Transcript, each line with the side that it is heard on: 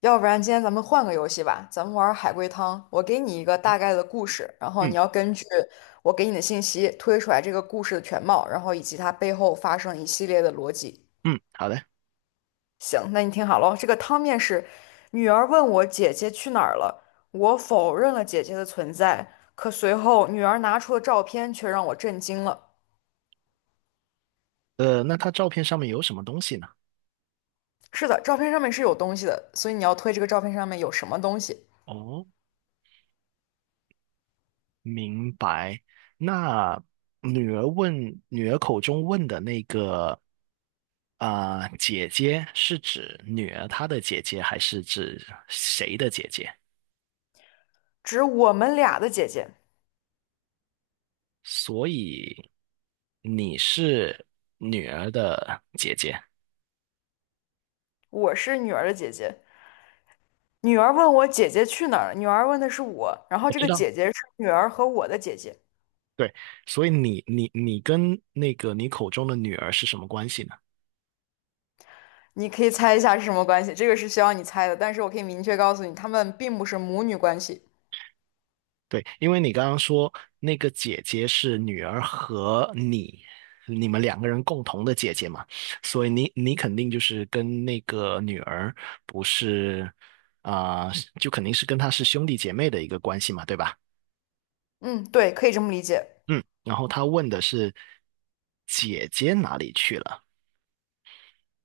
left: 要不然今天咱们换个游戏吧，咱们玩海龟汤。我给你一个大概的故事，然后
right: 嗯
left: 你要根据我给你的信息推出来这个故事的全貌，然后以及它背后发生一系列的逻辑。
right: 嗯，好的。
left: 行，那你听好了哦，这个汤面是：女儿问我姐姐去哪儿了，我否认了姐姐的存在，可随后女儿拿出的照片却让我震惊了。
right: 那他照片上面有什么东西呢？
left: 是的，照片上面是有东西的，所以你要推这个照片上面有什么东西。
right: 哦，明白。那女儿问，女儿口中问的那个姐姐是指女儿她的姐姐，还是指谁的姐姐？
left: 指我们俩的姐姐，
right: 所以你是女儿的姐姐，
left: 我是女儿的姐姐。女儿问我姐姐去哪儿了，女儿问的是我，然后
right: 我
left: 这
right: 知
left: 个
right: 道。
left: 姐姐是女儿和我的姐姐，
right: 对，所以你跟那个你口中的女儿是什么关系呢？
left: 你可以猜一下是什么关系？这个是需要你猜的，但是我可以明确告诉你，她们并不是母女关系。
right: 对，因为你刚刚说那个姐姐是女儿和你，你们两个人共同的姐姐嘛，所以你肯定就是跟那个女儿不是啊、就肯定是跟她是兄弟姐妹的一个关系嘛，对吧？
left: 嗯，对，可以这么理解。
right: 嗯，然后他问的是姐姐哪里去了，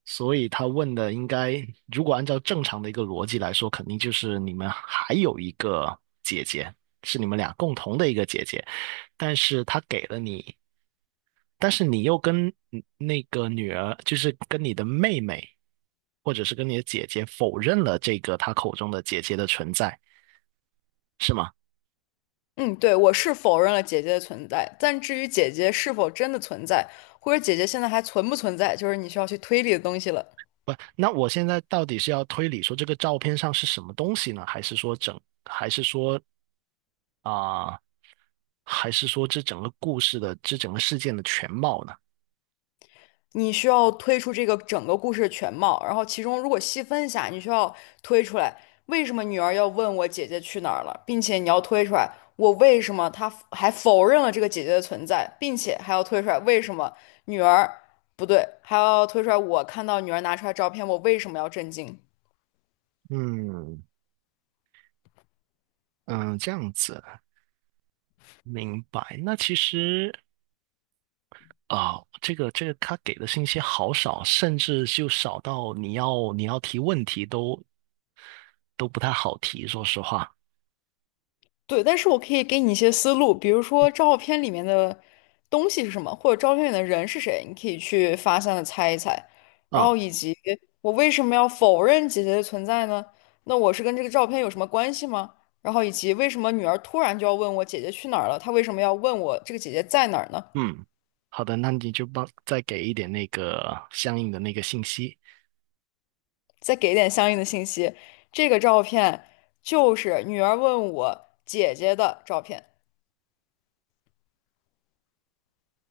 right: 所以他问的应该如果按照正常的一个逻辑来说，肯定就是你们还有一个姐姐，是你们俩共同的一个姐姐。但是他给了你但是你又跟那个女儿，就是跟你的妹妹，或者是跟你的姐姐否认了这个她口中的姐姐的存在，是吗？
left: 嗯，对，我是否认了姐姐的存在，但至于姐姐是否真的存在，或者姐姐现在还存不存在，就是你需要去推理的东西了。
right: 不，那我现在到底是要推理说这个照片上是什么东西呢？还是说整，还是说啊、还是说这整个故事的，这整个事件的全貌呢？
left: 你需要推出这个整个故事的全貌，然后其中如果细分一下，你需要推出来为什么女儿要问我姐姐去哪儿了，并且你要推出来我为什么她还否认了这个姐姐的存在，并且还要推出来为什么女儿不对，还要推出来我看到女儿拿出来照片，我为什么要震惊？
right: 嗯嗯，这样子明白。那其实啊、这个他给的信息好少，甚至就少到你要提问题都不太好提，说实话。
left: 对，但是我可以给你一些思路，比如说照片里面的东西是什么，或者照片里的人是谁，你可以去发散的猜一猜。然
right: 啊，
left: 后以及我为什么要否认姐姐的存在呢？那我是跟这个照片有什么关系吗？然后以及为什么女儿突然就要问我姐姐去哪儿了？她为什么要问我这个姐姐在哪儿呢？
right: 嗯，好的，那你就帮再给一点那个相应的那个信息，
left: 再给点相应的信息。这个照片就是女儿问我姐姐的照片，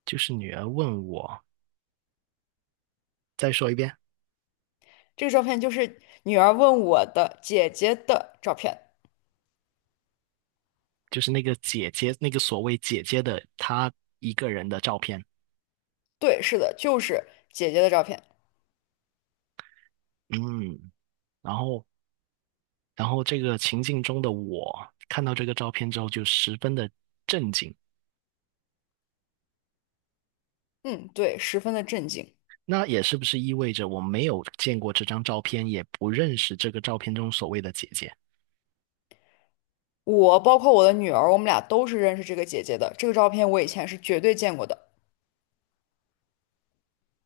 right: 就是女儿问我，再说一遍，
left: 这个照片就是女儿问我的姐姐的照片。
right: 就是那个姐姐，那个所谓姐姐的她一个人的照片。
left: 对，是的，就是姐姐的照片。
right: 嗯，然后然后这个情境中的我看到这个照片之后就十分的震惊。
left: 嗯，对，十分的震惊。
right: 那也是不是意味着我没有见过这张照片，也不认识这个照片中所谓的姐姐？
left: 我包括我的女儿，我们俩都是认识这个姐姐的。这个照片我以前是绝对见过的。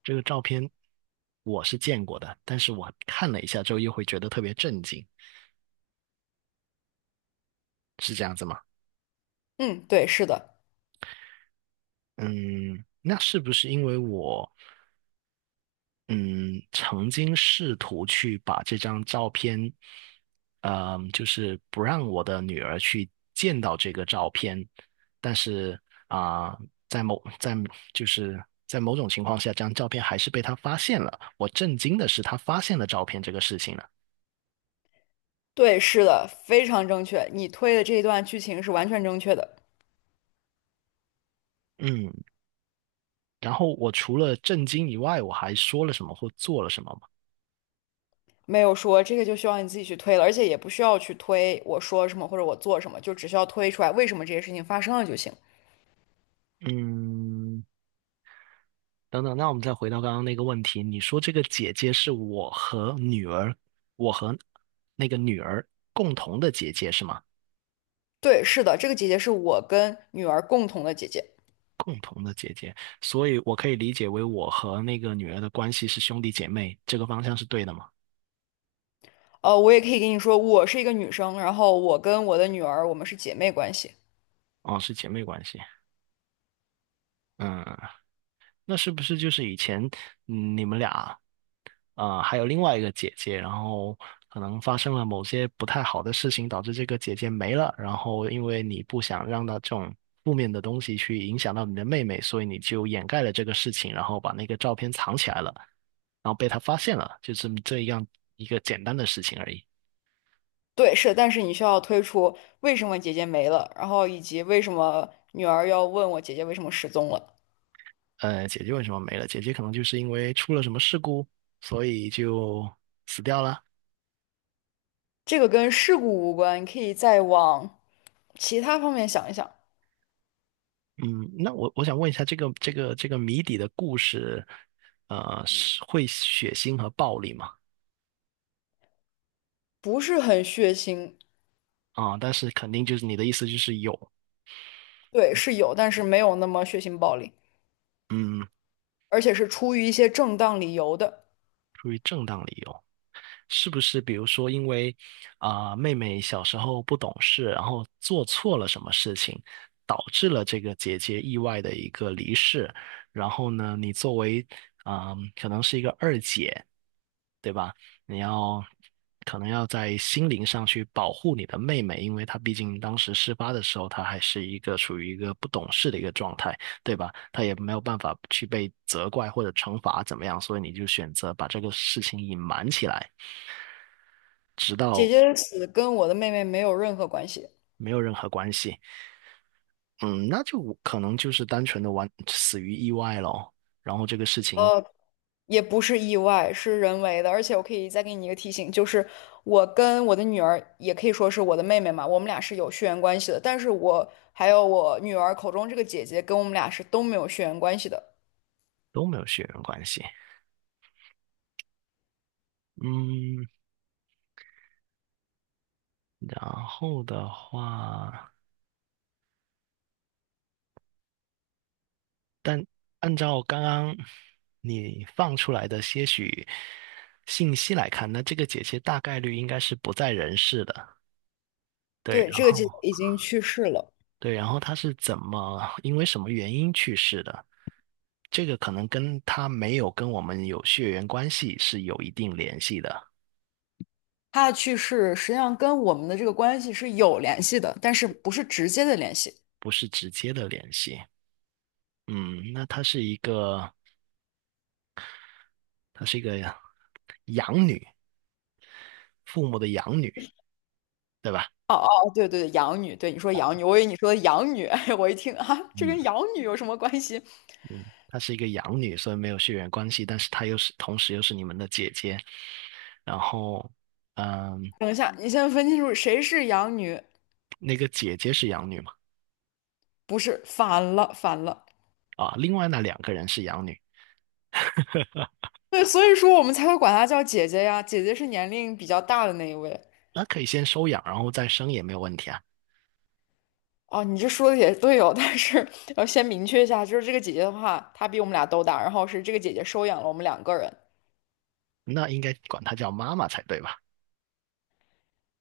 right: 这个照片我是见过的，但是我看了一下之后又会觉得特别震惊，是这样子吗？
left: 嗯，对，是的，
right: 嗯，那是不是因为我嗯曾经试图去把这张照片，嗯，就是不让我的女儿去见到这个照片，但是啊、在某在就是在某种情况下，这张照片还是被她发现了。我震惊的是她发现了照片这个事情呢，
left: 对，是的，非常正确。你推的这一段剧情是完全正确的，
right: 嗯，然后我除了震惊以外，我还说了什么或做了什么吗？
left: 没有说这个就需要你自己去推了，而且也不需要去推我说什么或者我做什么，就只需要推出来为什么这些事情发生了就行。
right: 嗯，等等，那我们再回到刚刚那个问题，你说这个姐姐是我和女儿，我和那个女儿共同的姐姐是吗？
left: 对，是的，这个姐姐是我跟女儿共同的姐姐。
right: 共同的姐姐，所以我可以理解为我和那个女儿的关系是兄弟姐妹，这个方向是对的吗？
left: 我也可以跟你说，我是一个女生，然后我跟我的女儿，我们是姐妹关系。
right: 哦，是姐妹关系。嗯，那是不是就是以前你们俩还有另外一个姐姐，然后可能发生了某些不太好的事情，导致这个姐姐没了。然后因为你不想让她这种负面的东西去影响到你的妹妹，所以你就掩盖了这个事情，然后把那个照片藏起来了，然后被她发现了，就这样一个简单的事情而已。
left: 对，是，但是你需要推出为什么姐姐没了，然后以及为什么女儿要问我姐姐为什么失踪了。
right: 姐姐为什么没了？姐姐可能就是因为出了什么事故，所以就死掉了。
left: 这个跟事故无关，你可以再往其他方面想一想，
right: 嗯，那我想问一下，这个谜底的故事，是会血腥和暴力吗？
left: 不是很血腥。
right: 但是肯定就是你的意思就是有，
left: 对，是有，但是没有那么血腥暴力，
right: 嗯，
left: 而且是出于一些正当理由的。
right: 出于正当理由，是不是？比如说因为妹妹小时候不懂事，然后做错了什么事情，导致了这个姐姐意外的一个离世，然后呢，你作为可能是一个二姐。对吧？你要可能要在心灵上去保护你的妹妹，因为她毕竟当时事发的时候，她还是一个处于一个不懂事的一个状态，对吧？她也没有办法去被责怪或者惩罚怎么样，所以你就选择把这个事情隐瞒起来，直
left: 姐
right: 到
left: 姐的死跟我的妹妹没有任何关系。
right: 没有任何关系。嗯，那就可能就是单纯的完死于意外咯，然后这个事情
left: 也不是意外，是人为的。而且我可以再给你一个提醒，就是我跟我的女儿，也可以说是我的妹妹嘛，我们俩是有血缘关系的。但是我还有我女儿口中这个姐姐，跟我们俩是都没有血缘关系的。
right: 都没有血缘关系。嗯，然后的话。按照刚刚你放出来的些许信息来看，那这个姐姐大概率应该是不在人世的。对，
left: 对，
right: 然
left: 这个
right: 后
left: 姐姐已经去世了，
right: 对，然后她是怎么，因为什么原因去世的？这个可能跟她没有跟我们有血缘关系是有一定联系的，
left: 她的去世实际上跟我们的这个关系是有联系的，但是不是直接的联系。
right: 不是直接的联系。嗯，那她是一个，她是一个养女，父母的养女，对吧？
left: 哦哦，哦对对对，养女，对你说养女，我以为你说的养女，我一听啊，这跟
right: 嗯。
left: 养女有什么关系？
right: 嗯，她是一个养女，所以没有血缘关系，但是她又是同时又是你们的姐姐。然后，嗯，
left: 等一下，你先分清楚谁是养女，
right: 那个姐姐是养女嘛？
left: 不是，反了，反了。
right: 啊，另外那两个人是养女，
left: 对，所以说我们才会管她叫姐姐呀，姐姐是年龄比较大的那一位。
right: 那可以先收养，然后再生也没有问题啊。
left: 哦，你这说的也对哦，但是要先明确一下，就是这个姐姐的话，她比我们俩都大，然后是这个姐姐收养了我们两个人，
right: 那应该管她叫妈妈才对吧？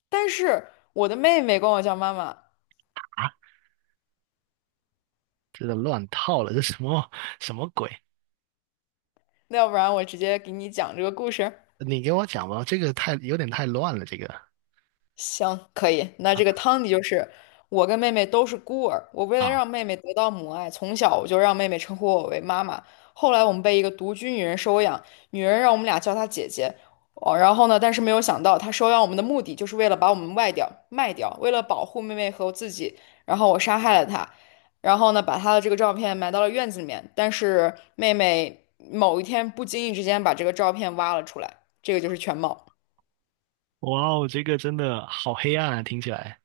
left: 但是我的妹妹管我叫妈妈，
right: 啊，这个乱套了，这什么鬼？
left: 那要不然我直接给你讲这个故事。
right: 你给我讲吧，这个太有点太乱了，这个
left: 行，可以。那这个汤底就是我跟妹妹都是孤儿，我为了
right: 啊，
left: 让妹妹得到母爱，从小我就让妹妹称呼我为妈妈。后来我们被一个独居女人收养，女人让我们俩叫她姐姐。哦，然后呢？但是没有想到，她收养我们的目的就是为了把我们卖掉，卖掉，为了保护妹妹和我自己。然后我杀害了她，然后呢，把她的这个照片埋到了院子里面。但是妹妹某一天不经意之间把这个照片挖了出来，这个就是全貌。
right: 哇哦，这个真的好黑暗啊，听起来。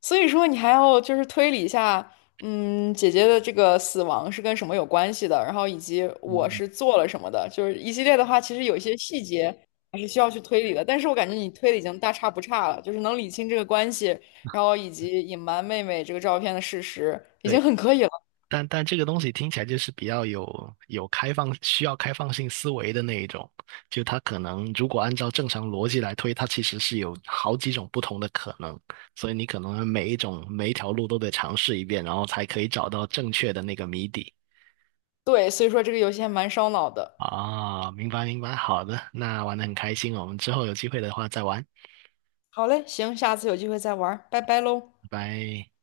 left: 所以说，你还要就是推理一下，嗯，姐姐的这个死亡是跟什么有关系的，然后以及我
right: 嗯，
left: 是做了什么的，就是一系列的话，其实有一些细节还是需要去推理的。但是我感觉你推理已经大差不差了，就是能理清这个关系，然后以及隐瞒妹妹这个照片的事实，已经
right: 对。
left: 很可以了。
right: 但但这个东西听起来就是比较有开放，需要开放性思维的那一种。就它可能如果按照正常逻辑来推，它其实是有好几种不同的可能，所以你可能每一种每一条路都得尝试一遍，然后才可以找到正确的那个谜底。
left: 对，所以说这个游戏还蛮烧脑的。
right: 啊，明白，好的，那玩得很开心哦我们之后有机会的话再玩，
left: 好嘞，行，下次有机会再玩儿拜拜喽。
right: 拜拜。